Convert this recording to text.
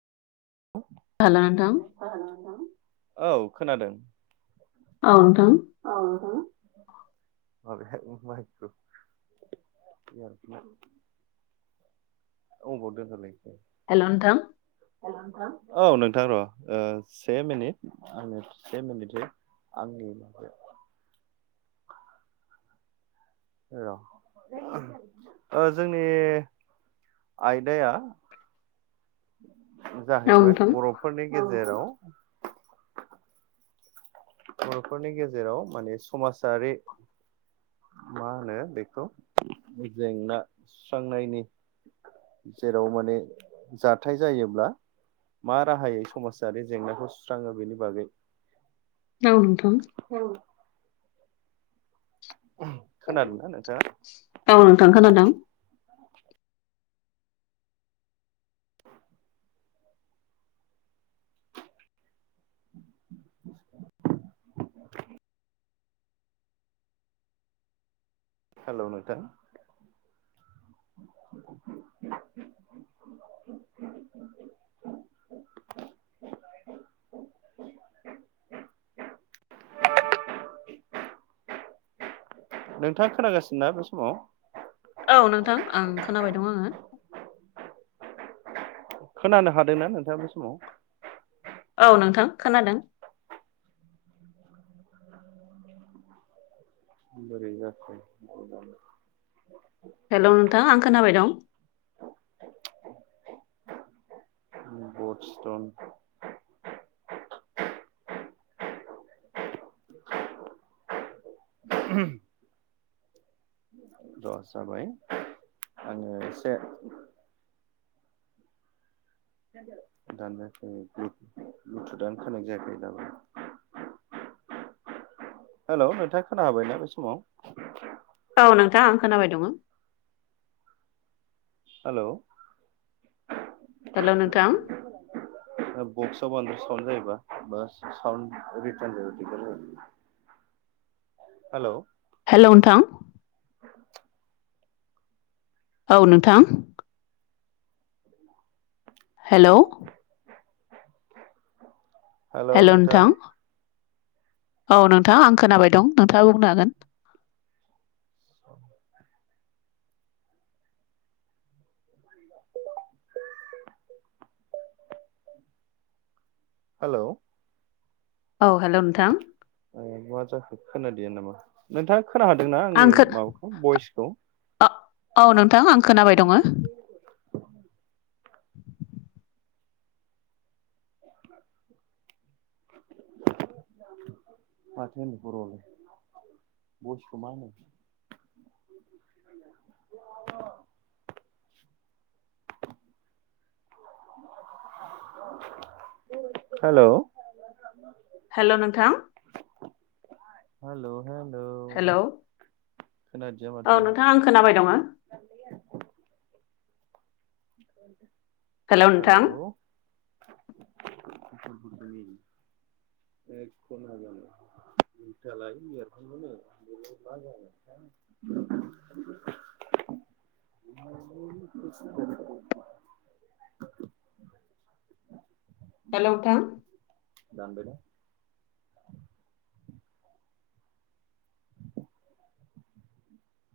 खोनादों ना नोंथां औ खोनादों। औ नोंथां। [inaudible] [inaudible] [inaudible] हेल' नोंथां औ नोंथां र' से मिनिट आंनो से मिनिट आंनि र' जोंनि आयदाया औ जाहैबाय नोंथां बर'फोरनि गेजेराव बर'फोरनि गेजेराव माने समाजारि मा होनो बेखौ जेंना सुस्रांनायनि जेराव माने जाथाय जायोब्ल मा राहायै समाजारि जेंनाखौ सुस्राङो बेनि बाग औ नोथां? [inaudible] खोनादों ना नोंथाङा? औ नोंथां खोनादों। हेल' नोंथा? नोंथांङा खोनागासिनोना बे समाव? औ नोंथां आं खोनाबाय दं आंङो। खोनानो हादोंना नोंथांङा बे समा? औ नोंथां खोनादों। [inaudible] हेल' नोंथां आं खोनाबाय दं। [inaudible] र' जाबाय आंङो एसे दान जायाखै ब्लुथुदानो खानेक जायाखै दाबो-' हेल' नोंथांङा खोना बायना बे समाव? औ नोंथांङा आं खोनाबाय दंङ'। हेल'? हेल' नोंथां? बक्सआव बांद्राय सावन जायोबा बा सावन रितारन जायाबा दिगदार जागोन। हेल'? हेल' नोंथां? औ नोंथां। हेल'? हेल' नोंथां औ नोंथां आं खोनाबाय दं नोंथांङा बुंनो हागोन। हेल'? औ हेल' नोंथां। मा जाखो खोनादिया नामा नोंथांङा खोनादोंना आं आंनि खो माबाखौ बइसखौ औ नोंथां आं खोनाबाय दंङ। [inaudible] माथो होनो बर'आवलाय बयसखौ मा होनो? औव हेल'? हेल' नोंथां? हेल' हेल'? हेल' खोनादिया औ माथो नोंथां आं खोनाबाय दंङ हेल' नोंथां। [inaudible] [inaudible] [inaudible] [inaudible] [inaudible] हेल' नोंथां? दानबाय दा।